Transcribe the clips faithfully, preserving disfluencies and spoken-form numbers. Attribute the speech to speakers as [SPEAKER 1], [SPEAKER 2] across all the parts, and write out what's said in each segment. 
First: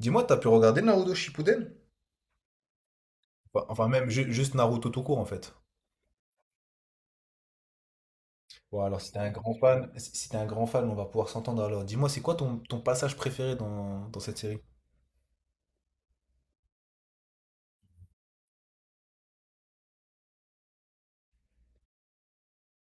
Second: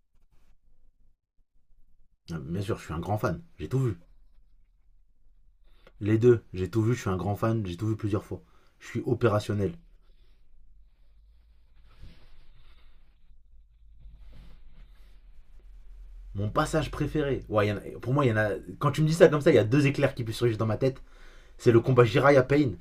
[SPEAKER 1] Dis-moi, t'as pu regarder Naruto Shippuden?
[SPEAKER 2] Bien sûr, je suis un grand fan.
[SPEAKER 1] Enfin,
[SPEAKER 2] J'ai tout
[SPEAKER 1] enfin,
[SPEAKER 2] vu.
[SPEAKER 1] même ju- juste Naruto tout court en fait.
[SPEAKER 2] Les deux, j'ai tout vu. Je suis un grand fan. J'ai tout vu plusieurs fois.
[SPEAKER 1] Bon,
[SPEAKER 2] Je
[SPEAKER 1] alors
[SPEAKER 2] suis
[SPEAKER 1] si t'es un grand
[SPEAKER 2] opérationnel.
[SPEAKER 1] fan, si si t'es un grand fan, on va pouvoir s'entendre alors. Dis-moi, c'est quoi ton, ton passage préféré dans, dans cette série?
[SPEAKER 2] Mon passage préféré. Ouais, y en a- pour moi, il y en a. Quand tu me dis ça comme ça, il y a deux éclairs qui puissent surgir dans ma tête. C'est le combat Jiraiya Pain.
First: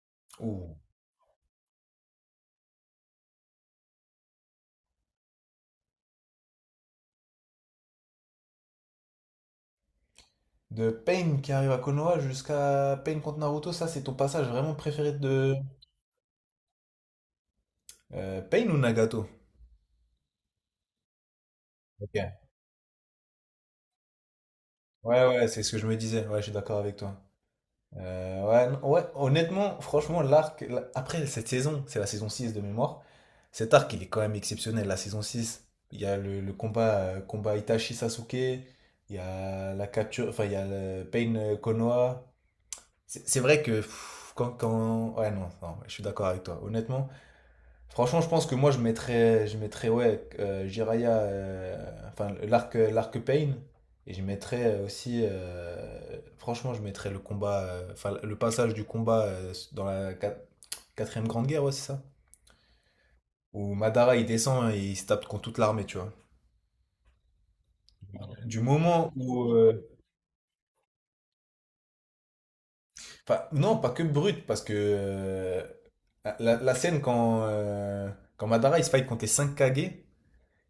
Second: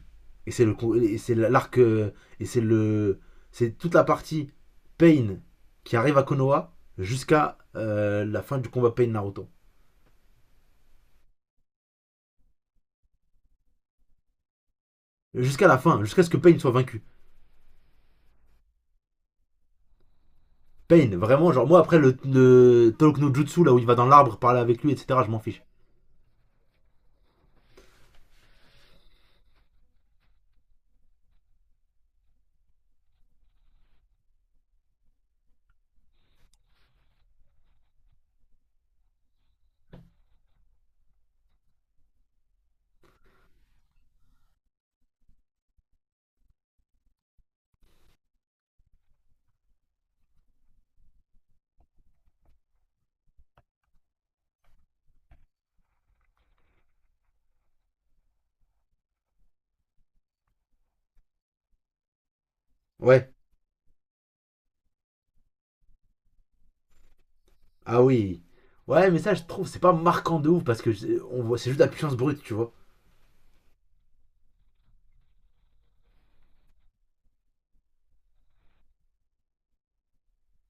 [SPEAKER 2] Et c'est le
[SPEAKER 1] Ouh.
[SPEAKER 2] et c'est l'arc, euh, et c'est le c'est toute la partie Pain qui arrive à Konoha jusqu'à euh, la fin du combat Pain Naruto.
[SPEAKER 1] De Pain qui arrive à Konoha jusqu'à Pain contre Naruto, ça c'est ton passage vraiment préféré de...
[SPEAKER 2] Jusqu'à la fin, jusqu'à ce que Pain soit vaincu.
[SPEAKER 1] Euh, Pain ou Nagato?
[SPEAKER 2] Pain, vraiment, genre moi après
[SPEAKER 1] Ok.
[SPEAKER 2] le, le Talk no Jutsu là où il va dans l'arbre parler avec lui, et cétéra.
[SPEAKER 1] Ouais,
[SPEAKER 2] Je m'en
[SPEAKER 1] ouais, c'est
[SPEAKER 2] fiche.
[SPEAKER 1] ce que je me disais. Ouais, je suis d'accord avec toi. Euh, ouais, non- ouais, honnêtement, franchement, l'arc, la- après cette saison, c'est la saison six de mémoire, cet arc, il est quand même exceptionnel. La saison six, il y a le, le combat, euh, combat Itachi-Sasuke, il y a la capture, enfin, il y a le Pain, euh, Konoha. C'est c'est vrai que pff, quand, quand... Ouais, non, non, je suis d'accord avec toi. Honnêtement, franchement, je pense que moi, je mettrais, je mettrais ouais, euh, Jiraya, euh, enfin, l'arc, l'arc Pain. Et je mettrais aussi, euh, franchement, je mettrais le combat, euh, enfin, le passage du combat euh, dans la quat- quatrième grande guerre, ouais, c'est ça?
[SPEAKER 2] Ouais,
[SPEAKER 1] Où Madara, il descend et il se tape contre toute l'armée, tu vois.
[SPEAKER 2] ah oui.
[SPEAKER 1] Du
[SPEAKER 2] Ouais,
[SPEAKER 1] moment
[SPEAKER 2] mais ça, je
[SPEAKER 1] où,
[SPEAKER 2] trouve, c'est
[SPEAKER 1] euh,
[SPEAKER 2] pas marquant de ouf parce que je- on voit, c'est juste la puissance brute, tu vois.
[SPEAKER 1] enfin, non, pas que brut, parce que euh, la, la scène quand, euh, quand Madara, il se fight contre les cinq Kage,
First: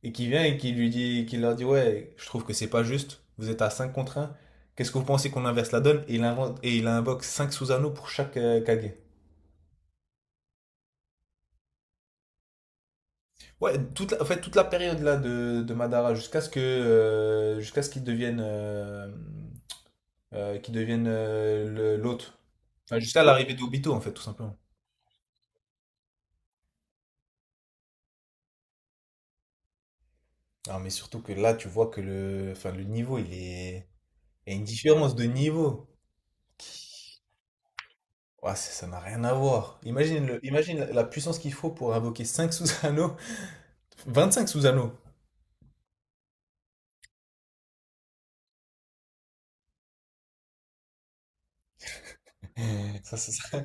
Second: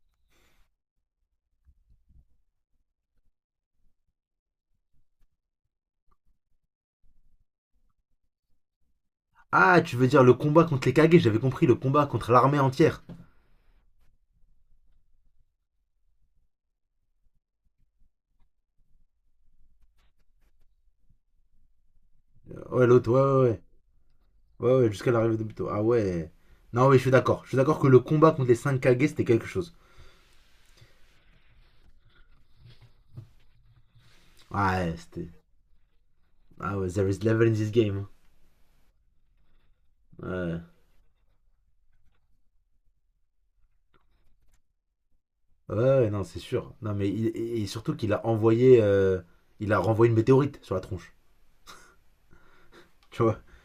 [SPEAKER 1] et qui vient et qui lui dit, qui leur dit, ouais, je trouve que c'est pas juste, vous êtes à cinq contre un. Qu'est-ce que vous pensez qu'on inverse la donne? Et il invente, et il invoque cinq Susanoo pour chaque euh, Kage.
[SPEAKER 2] Ah, tu veux dire le combat contre les Kage, j'avais compris, le combat contre l'armée entière.
[SPEAKER 1] Ouais, toute la, en fait, toute la période là de, de Madara jusqu'à ce que, euh, jusqu'à ce qu'il devienne, euh, euh, qu'il devienne euh, le- l'hôte.
[SPEAKER 2] Euh, Ouais,
[SPEAKER 1] Enfin,
[SPEAKER 2] l'autre, ouais,
[SPEAKER 1] jusqu'à
[SPEAKER 2] ouais,
[SPEAKER 1] l'arrivée
[SPEAKER 2] ouais.
[SPEAKER 1] d'Obito, en fait, tout simplement.
[SPEAKER 2] Ouais, ouais, jusqu'à l'arrivée de Buto. Ah ouais. Non, oui, je suis d'accord. Je suis d'accord que le combat contre les cinq Kage, c'était quelque chose.
[SPEAKER 1] Ah, mais surtout que là, tu vois que le, enfin, le niveau, il est... il y a une
[SPEAKER 2] Ouais,
[SPEAKER 1] différence de
[SPEAKER 2] c'était.
[SPEAKER 1] niveau.
[SPEAKER 2] Ah ouais, there is level in this game,
[SPEAKER 1] Ouais, ça ça n'a rien à voir. Imagine, le...
[SPEAKER 2] hein.
[SPEAKER 1] Imagine la la puissance qu'il faut pour invoquer cinq Susanoo. vingt-cinq Susano.
[SPEAKER 2] Ouais. Ouais, ouais, non, c'est sûr. Non, mais il- et et surtout qu'il a envoyé, euh, il a renvoyé une météorite sur la tronche.
[SPEAKER 1] Ça,
[SPEAKER 2] Tu
[SPEAKER 1] c'est
[SPEAKER 2] vois.
[SPEAKER 1] ça.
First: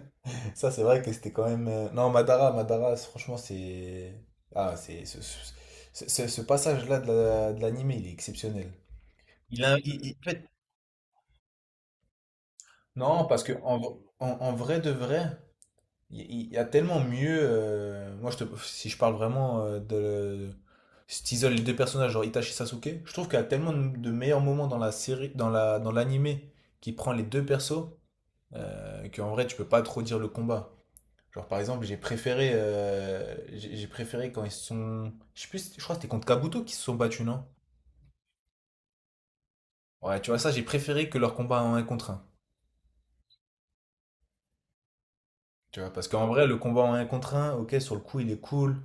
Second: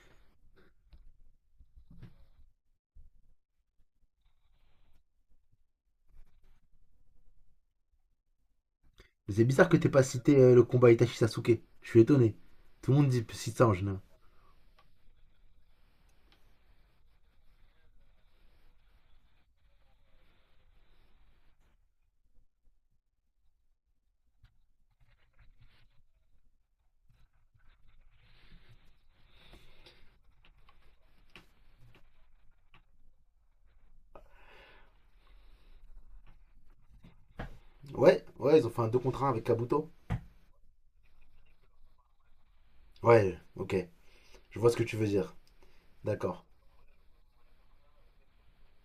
[SPEAKER 1] Ça, c'est vrai que c'était quand même, euh, non, Madara, Madara, c'est, franchement, c'est. Ah, c'est. Ce, ce- ce- ce- passage-là de la- de l'anime, il est exceptionnel.
[SPEAKER 2] C'est
[SPEAKER 1] Il
[SPEAKER 2] bizarre
[SPEAKER 1] a,
[SPEAKER 2] que t'aies pas
[SPEAKER 1] il- il-
[SPEAKER 2] cité
[SPEAKER 1] peut-être.
[SPEAKER 2] euh, le combat Itachi Sasuke. Je suis étonné. Tout le monde
[SPEAKER 1] Non,
[SPEAKER 2] dit,
[SPEAKER 1] parce que
[SPEAKER 2] cite ça en
[SPEAKER 1] en, v-
[SPEAKER 2] général.
[SPEAKER 1] en, en vrai de vrai, il y, il y a tellement mieux, euh, moi, je te, si je parle vraiment euh, de. Si t'isoles les deux personnages, genre Itachi Sasuke, je trouve qu'il y a tellement de, de meilleurs moments dans la série, dans la, dans l'anime qui prend les deux persos, euh, qu'en vrai, tu peux pas trop dire le combat. Genre, par exemple, j'ai préféré, euh, j'ai j'ai préféré quand ils sont. Je sais plus, je crois que c'était contre Kabuto qui se sont battus, non?
[SPEAKER 2] Ouais, ouais, ils ont fait un deux contre un avec Kabuto.
[SPEAKER 1] Ouais, tu vois, ça, j'ai préféré que leur combat en un contre un.
[SPEAKER 2] Ouais, ok. Je vois ce que tu veux dire.
[SPEAKER 1] Tu vois, parce qu'en
[SPEAKER 2] D'accord.
[SPEAKER 1] vrai, le combat en un contre un, ok, sur le coup, il est cool.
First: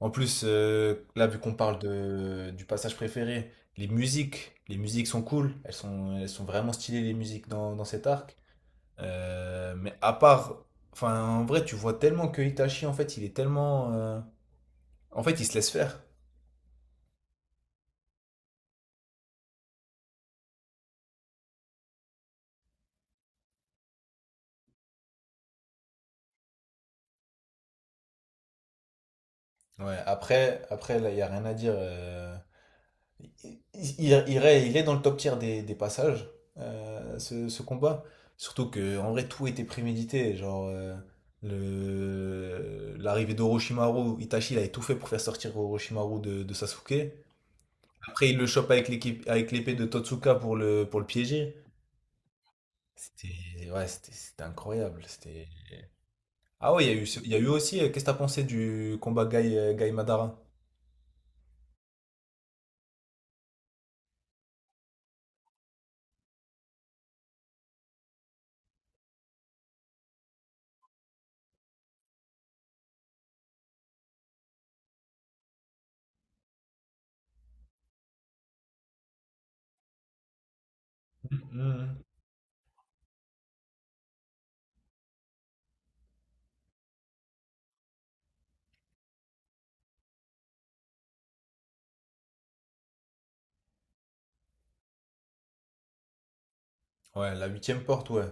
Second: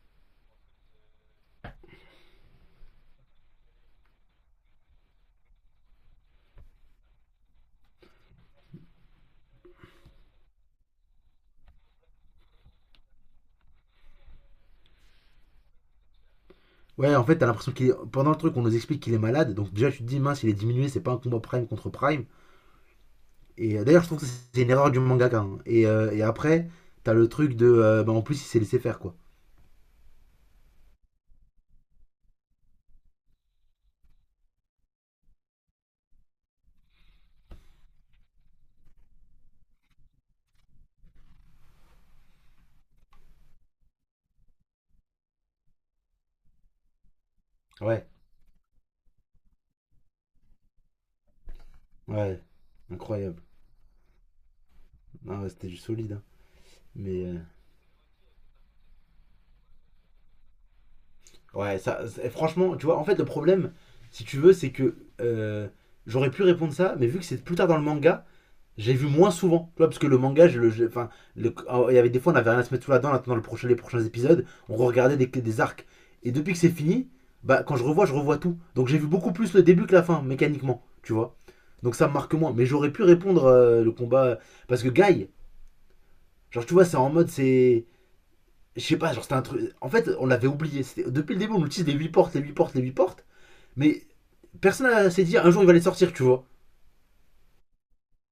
[SPEAKER 1] En plus, euh, là, vu qu'on parle de, du passage préféré, les musiques, les musiques sont cool. Elles sont, elles sont vraiment stylées, les musiques dans, dans cet arc. Euh, mais à part. Enfin, en vrai, tu vois tellement que Itachi, en fait, il est tellement, euh, en fait, il se laisse faire.
[SPEAKER 2] Ouais, en fait, t'as l'impression qu'il est... Pendant le truc, on nous explique qu'il est malade. Donc déjà, tu te dis, mince, il est diminué, c'est pas un combat prime contre prime. Et euh, d'ailleurs, je trouve que c'est une erreur du mangaka, hein. Et, euh, et après, t'as le truc de, euh, bah, en plus, il s'est laissé faire, quoi.
[SPEAKER 1] Ouais, après, après là, il n'y a rien à dire, euh, il, il, il est il est dans le top tier des, des passages, euh, ce, ce combat. Surtout que, en vrai, tout était prémédité. Genre, euh, le, l'arrivée d'Orochimaru, Itachi, il avait tout fait pour faire sortir Orochimaru de, de Sasuke.
[SPEAKER 2] Ouais,
[SPEAKER 1] Après, il le chope avec l'équipe, avec l'épée de Totsuka pour le, pour le piéger.
[SPEAKER 2] ouais. Incroyable.
[SPEAKER 1] C'était, ouais, c'était, c'était incroyable.
[SPEAKER 2] Ah
[SPEAKER 1] C'était...
[SPEAKER 2] ouais, c'était du solide, hein.
[SPEAKER 1] Ah ouais, il y a eu, ce-
[SPEAKER 2] Mais,
[SPEAKER 1] il y a
[SPEAKER 2] euh,
[SPEAKER 1] eu aussi, euh, qu'est-ce que t'as pensé du combat Gai, euh, Gai Madara?
[SPEAKER 2] ouais, ça, c'est- franchement, tu vois, en fait, le problème, si tu veux, c'est que, euh, j'aurais pu répondre ça, mais vu que c'est plus tard dans le manga, j'ai vu moins souvent, tu vois, parce que le manga, je le, je- enfin, le- ah, il y avait des fois, on avait rien à se mettre sous la dent en attendant le prochain, les prochains épisodes, on regardait des, des arcs. Et depuis que c'est fini, bah, quand je revois, je revois tout. Donc j'ai vu beaucoup plus le début que la fin, mécaniquement, tu vois. Donc
[SPEAKER 1] Mhm.
[SPEAKER 2] ça me marque moins. Mais j'aurais pu répondre euh, le combat, parce que Guy, genre, tu vois, c'est en mode, c'est, je sais pas, genre, c'était un truc. En fait, on l'avait oublié. Depuis le début, on utilise les huit portes, les huit portes, les huit portes, mais personne n'a- s'est dit un jour il va les sortir, tu vois.
[SPEAKER 1] Ouais, la huitième porte, ouais.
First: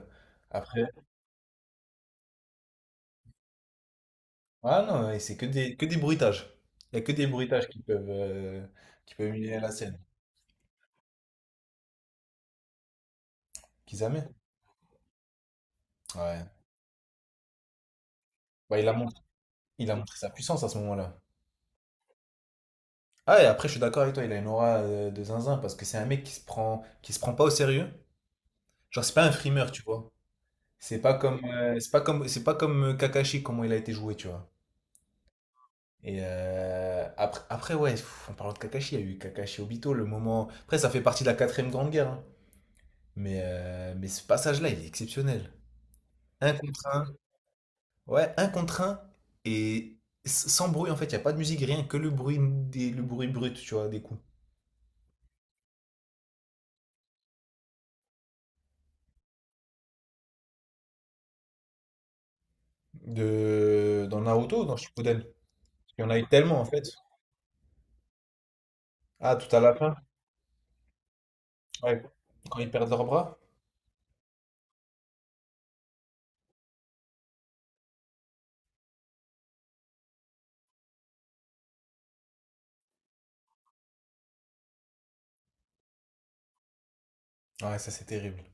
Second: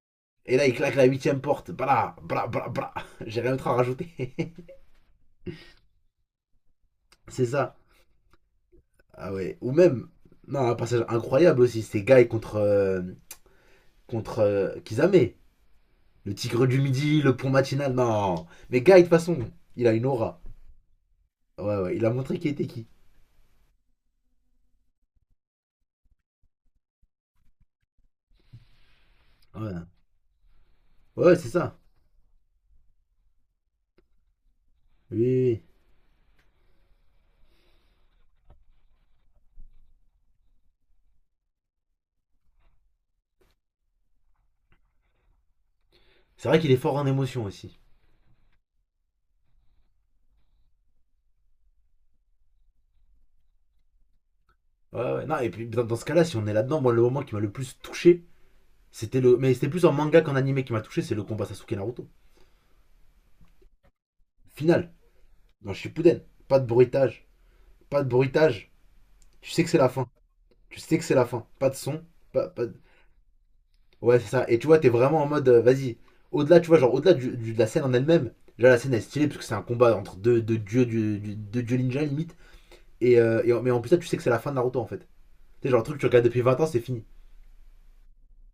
[SPEAKER 2] Et là, il
[SPEAKER 1] Après,
[SPEAKER 2] claque la huitième porte. Bla, bla, bla, bla. J'ai rien d'autre à rajouter.
[SPEAKER 1] ah non, ouais, c'est que des, que des bruitages. Il n'y a que des
[SPEAKER 2] C'est
[SPEAKER 1] bruitages
[SPEAKER 2] ça.
[SPEAKER 1] qui peuvent, euh, qui peuvent
[SPEAKER 2] Ah ouais.
[SPEAKER 1] humilier la
[SPEAKER 2] Ou
[SPEAKER 1] scène.
[SPEAKER 2] même, non, un passage incroyable aussi, c'était Guy contre, euh,
[SPEAKER 1] Kisame?
[SPEAKER 2] contre euh, Kizame. Le
[SPEAKER 1] Ouais.
[SPEAKER 2] tigre du midi, le pont matinal, non.
[SPEAKER 1] Bah,
[SPEAKER 2] Mais
[SPEAKER 1] il
[SPEAKER 2] Guy,
[SPEAKER 1] a
[SPEAKER 2] de toute
[SPEAKER 1] montré,
[SPEAKER 2] façon, il
[SPEAKER 1] il
[SPEAKER 2] a
[SPEAKER 1] a
[SPEAKER 2] une
[SPEAKER 1] montré sa
[SPEAKER 2] aura.
[SPEAKER 1] puissance à ce moment-là.
[SPEAKER 2] Ouais, ouais, il a montré qui était qui.
[SPEAKER 1] Ah, et après, je suis d'accord avec toi, il a une aura euh, de zinzin parce que c'est un mec qui se prend, qui se prend pas au sérieux. Genre, c'est pas un frimeur, tu
[SPEAKER 2] Ouais,
[SPEAKER 1] vois. C'est pas
[SPEAKER 2] ouais, ouais,
[SPEAKER 1] comme,
[SPEAKER 2] c'est ça.
[SPEAKER 1] euh, c'est pas comme, c'est pas comme euh, Kakashi, comment il a été joué, tu vois.
[SPEAKER 2] Oui, oui, oui.
[SPEAKER 1] Et euh, après, après, ouais, pff, en parlant de Kakashi, il y a eu Kakashi Obito, le moment. Après, ça fait partie de la quatrième grande guerre, hein. Mais, euh, mais ce passage-là, il est exceptionnel.
[SPEAKER 2] C'est
[SPEAKER 1] Un
[SPEAKER 2] vrai qu'il est
[SPEAKER 1] contre
[SPEAKER 2] fort
[SPEAKER 1] un.
[SPEAKER 2] en émotion aussi.
[SPEAKER 1] Ouais, un contre un. Et s- sans bruit, en fait, il n'y a pas de musique, rien que le bruit, des, le bruit brut, tu vois, des coups.
[SPEAKER 2] Ouais, ouais. Non, et puis dans, dans ce cas-là, si on est là-dedans, moi, le moment qui m'a le plus touché, c'était le. Mais c'était plus en manga qu'en animé qui m'a touché, c'est le combat Sasuke Naruto.
[SPEAKER 1] De, dans Naruto, dans
[SPEAKER 2] Final,
[SPEAKER 1] Shippuden.
[SPEAKER 2] dans
[SPEAKER 1] Il y en a
[SPEAKER 2] Shippuden.
[SPEAKER 1] eu
[SPEAKER 2] Pas
[SPEAKER 1] tellement, en
[SPEAKER 2] de
[SPEAKER 1] fait.
[SPEAKER 2] bruitage. Pas de bruitage.
[SPEAKER 1] Ah,
[SPEAKER 2] Tu
[SPEAKER 1] tout à
[SPEAKER 2] sais que
[SPEAKER 1] la
[SPEAKER 2] c'est la
[SPEAKER 1] fin.
[SPEAKER 2] fin. Tu sais que c'est la fin. Pas de
[SPEAKER 1] Ouais.
[SPEAKER 2] son. Pas,
[SPEAKER 1] Quand
[SPEAKER 2] pas
[SPEAKER 1] ils
[SPEAKER 2] de-
[SPEAKER 1] perdent leurs bras.
[SPEAKER 2] Ouais, c'est ça. Et tu vois, t'es vraiment en mode, euh, vas-y, au-delà, tu vois, genre, au-delà du- du- de la scène en elle-même, déjà la scène est stylée parce que c'est un combat entre deux, deux dieux, du, du- deux dieux ninja limite. Et, euh, et en- mais en plus, ça, tu sais que c'est la fin de Naruto en fait. Tu sais, genre, le truc que tu regardes depuis vingt ans, c'est fini.
[SPEAKER 1] Ouais, ça, c'est terrible.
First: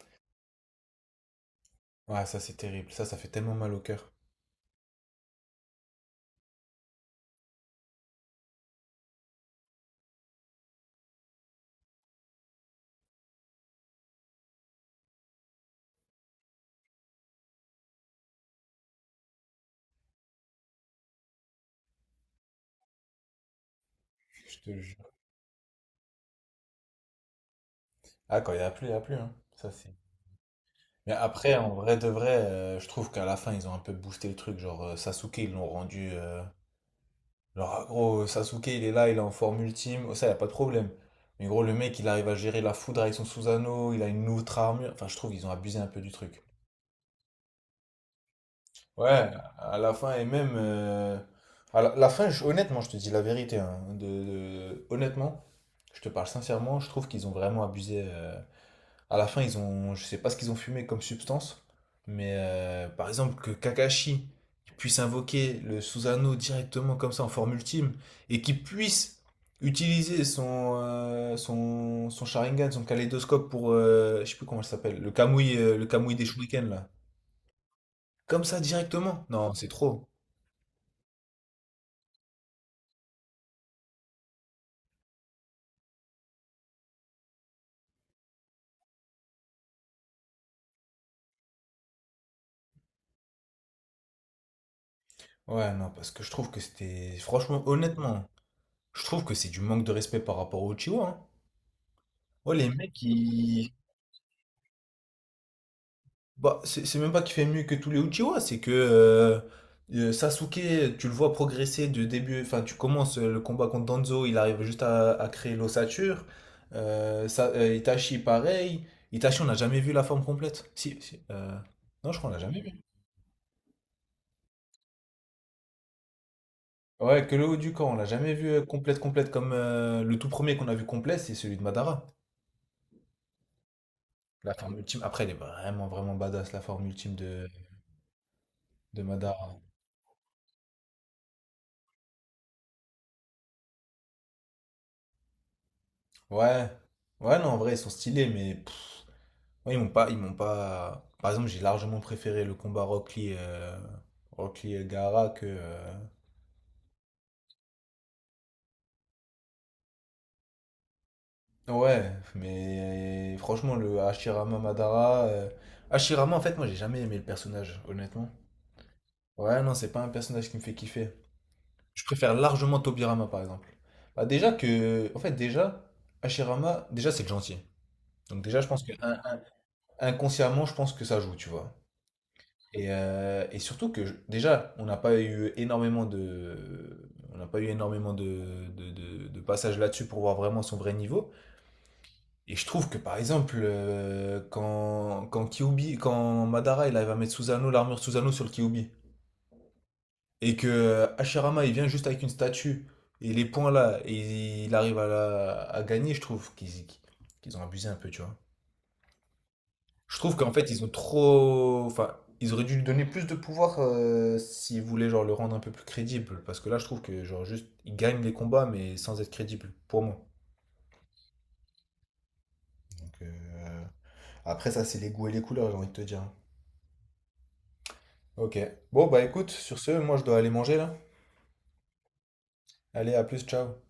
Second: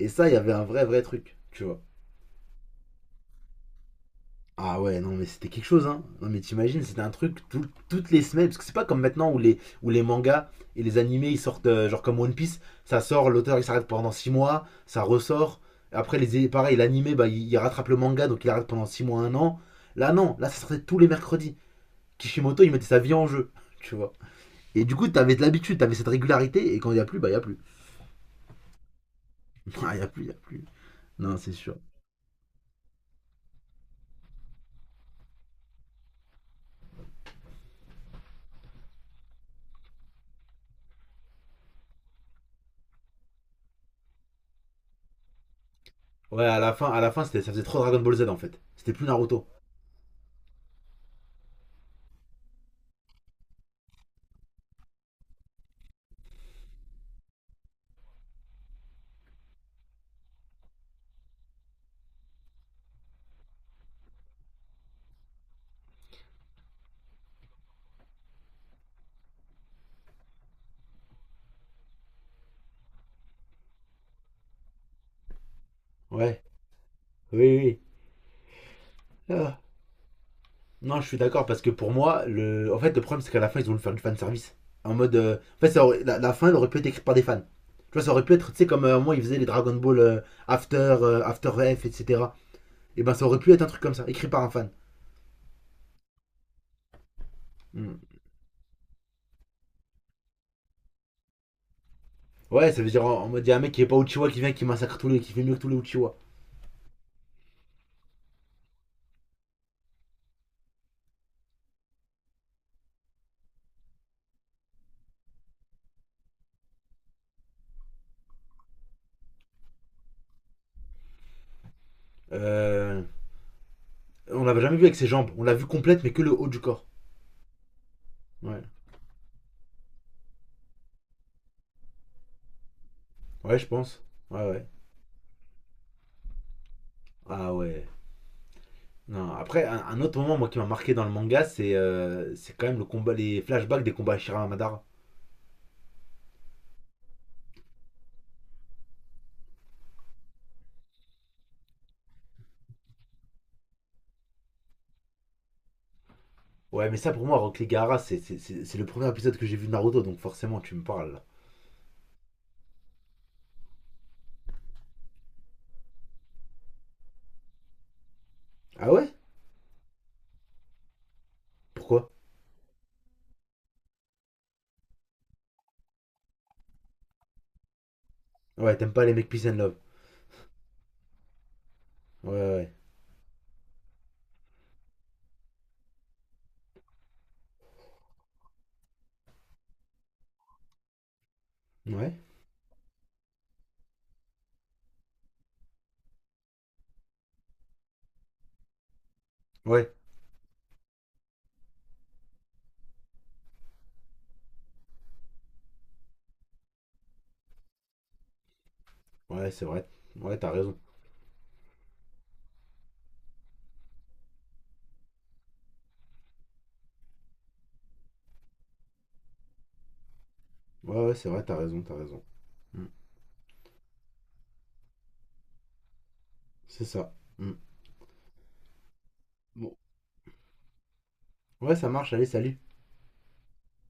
[SPEAKER 2] Et ça, il y avait un vrai, vrai truc, tu vois.
[SPEAKER 1] Ouais, ça, c'est terrible. Ça, ça fait tellement mal au cœur.
[SPEAKER 2] Ah ouais, non, mais c'était quelque chose, hein. Non, mais t'imagines, c'était un truc tout- toutes les semaines. Parce que c'est pas comme maintenant où les, où les mangas et les animés ils sortent, euh, genre comme One Piece, ça sort, l'auteur il s'arrête pendant six mois, ça ressort. Après, les, pareil, l'animé, bah, il, il rattrape le manga, donc il arrête pendant six mois, un an. Là, non, là, ça sortait tous les mercredis. Kishimoto, il mettait sa vie en jeu, tu vois.
[SPEAKER 1] Je te
[SPEAKER 2] Et du
[SPEAKER 1] jure.
[SPEAKER 2] coup, t'avais de l'habitude, t'avais cette régularité, et quand il y a plus, bah, il y a plus.
[SPEAKER 1] Ah, quand il n'y a plus, il n'y a plus, hein. Ça, c'est...
[SPEAKER 2] Ah, il y a plus, il y a plus.
[SPEAKER 1] Mais
[SPEAKER 2] Non, c'est
[SPEAKER 1] après, en
[SPEAKER 2] sûr.
[SPEAKER 1] vrai de vrai, euh, je trouve qu'à la fin, ils ont un peu boosté le truc. Genre, euh, Sasuke, ils l'ont rendu... euh, genre, ah, gros, Sasuke, il est là, il est en forme ultime, ça, y a pas de problème. Mais gros, le mec, il arrive à gérer la foudre avec son Susanoo, il a une autre armure. Enfin, je trouve ils ont abusé un peu du truc.
[SPEAKER 2] Ouais, à la fin, à la fin c'était- ça faisait trop Dragon Ball Z en fait. C'était plus
[SPEAKER 1] Ouais,
[SPEAKER 2] Naruto.
[SPEAKER 1] à la fin, et même, euh, à la, la fin, je- honnêtement, je te dis la vérité, hein. De, de- honnêtement, je te parle sincèrement, je trouve qu'ils ont vraiment abusé, euh, à la fin, ils ont, je sais pas ce qu'ils ont fumé comme substance, mais euh, par exemple que Kakashi puisse invoquer le Susanoo directement comme ça en forme ultime et qu'il puisse utiliser son, euh, son, son Sharingan, son kaléidoscope pour, euh, je sais plus comment ça s'appelle, le Kamui, euh, le Kamui des
[SPEAKER 2] Ouais,
[SPEAKER 1] Shurikens là.
[SPEAKER 2] oui, oui,
[SPEAKER 1] Comme ça directement.
[SPEAKER 2] oui.
[SPEAKER 1] Non,
[SPEAKER 2] Ah.
[SPEAKER 1] c'est trop.
[SPEAKER 2] Non, je suis d'accord parce que pour moi, le... en fait, le problème c'est qu'à la fin ils ont voulu faire du fan service. En mode, euh, en fait, ça aurait- la, la fin elle aurait pu être écrite par des fans. Tu vois, ça aurait pu être, tu sais, comme euh, moi ils faisaient les Dragon Ball euh, After, euh, After F, et cétéra. Et ben, ça aurait pu être un truc comme ça, écrit par un fan.
[SPEAKER 1] Ouais, non, parce que je trouve que c'était, franchement,
[SPEAKER 2] Hmm.
[SPEAKER 1] honnêtement, je trouve que c'est du manque de respect par rapport aux Uchiwa, hein. Ouais, les
[SPEAKER 2] Ouais, ça veut
[SPEAKER 1] mecs,
[SPEAKER 2] dire en, en mode, il y a un
[SPEAKER 1] ils,
[SPEAKER 2] mec qui est pas Uchiwa qui vient qui massacre tous les, qui fait mieux que tous les Uchiwa.
[SPEAKER 1] bah, c'est c'est même pas qu'il fait mieux que tous les Uchiwa, c'est que euh, euh, Sasuke, tu le vois progresser de début, enfin tu commences euh, le combat contre Danzo, il arrive juste à, à créer l'ossature. Euh, Sa- euh, Itachi, pareil. Itachi, on n'a jamais vu la forme complète. Si, si, euh, non, je crois qu'on l'a jamais vu.
[SPEAKER 2] Euh, on l'avait jamais vu avec ses jambes. On l'a vu complète mais que le haut du corps.
[SPEAKER 1] Ouais, que le haut du corps, on l'a jamais vu
[SPEAKER 2] Ouais,
[SPEAKER 1] euh, complète, complète comme euh, le tout premier qu'on a vu complet, c'est celui de Madara.
[SPEAKER 2] ouais, je pense. Ouais,
[SPEAKER 1] La
[SPEAKER 2] ouais.
[SPEAKER 1] forme ultime. Après, elle est vraiment, vraiment badass, la forme ultime de,
[SPEAKER 2] Ah ouais.
[SPEAKER 1] de
[SPEAKER 2] Non,
[SPEAKER 1] Madara.
[SPEAKER 2] après, un, un autre moment moi qui m'a marqué dans le manga, c'est euh, c'est quand même le combat, les flashbacks des combats Shira Madara.
[SPEAKER 1] Ouais. Ouais, non, en vrai, ils sont stylés, mais. Ouais, ils m'ont pas, ils m'ont pas. Par exemple, j'ai largement préféré le combat Rock Lee, euh, Rock Lee Elgara que, euh,
[SPEAKER 2] Ouais, mais ça pour moi, Rock Lee Gaara, c'est c'est- c'est- c'est le premier épisode que j'ai vu de Naruto, donc forcément tu me parles là.
[SPEAKER 1] ouais, mais franchement, le Hashirama Madara, euh, Hashirama, en fait, moi, j'ai jamais aimé le personnage, honnêtement.
[SPEAKER 2] Ah ouais?
[SPEAKER 1] Ouais, non, c'est pas un personnage qui me fait kiffer.
[SPEAKER 2] Pourquoi?
[SPEAKER 1] Je préfère largement Tobirama, par exemple. Bah, déjà que. En fait, déjà, Hashirama, déjà, c'est le gentil. Donc, déjà, je
[SPEAKER 2] Ouais,
[SPEAKER 1] pense
[SPEAKER 2] t'aimes
[SPEAKER 1] que,
[SPEAKER 2] pas les
[SPEAKER 1] un-
[SPEAKER 2] mecs
[SPEAKER 1] un-
[SPEAKER 2] Peace and Love.
[SPEAKER 1] inconsciemment, je pense que ça joue, tu vois.
[SPEAKER 2] Ouais, ouais.
[SPEAKER 1] Et, euh, et surtout que je- déjà, on n'a pas eu énormément de, on n'a pas eu énormément de, de, de- de passages là-dessus pour voir vraiment son vrai niveau.
[SPEAKER 2] Ouais?
[SPEAKER 1] Et je trouve que par exemple, euh, quand, quand Kyuubi, quand Madara il arrive à mettre Susanoo, l'armure Susanoo sur le Kyuubi,
[SPEAKER 2] Ouais,
[SPEAKER 1] et que euh, Hashirama il vient juste avec une statue et les points là, et il arrive à, la- à gagner, je trouve qu'ils qu'ils ont abusé un peu, tu vois.
[SPEAKER 2] ouais, ouais, c'est vrai.
[SPEAKER 1] Je trouve
[SPEAKER 2] Ouais, t'as
[SPEAKER 1] qu'en fait,
[SPEAKER 2] raison.
[SPEAKER 1] ils ont trop. Enfin, ils auraient dû lui donner plus de pouvoir euh, s'ils voulaient genre, le rendre un peu plus crédible. Parce que là, je trouve que genre juste, il gagne les combats, mais sans être crédible, pour moi.
[SPEAKER 2] Ouais, ouais, c'est vrai, t'as raison, t'as raison. Mm.
[SPEAKER 1] Donc, euh, après, ça, c'est les goûts et les couleurs, j'ai envie de te dire.
[SPEAKER 2] C'est ça. Mm.
[SPEAKER 1] Ok. Bon, bah écoute,
[SPEAKER 2] Bon.
[SPEAKER 1] sur ce, moi, je dois aller manger là.
[SPEAKER 2] Ouais, ça marche, allez, salut.
[SPEAKER 1] Allez, à plus, ciao.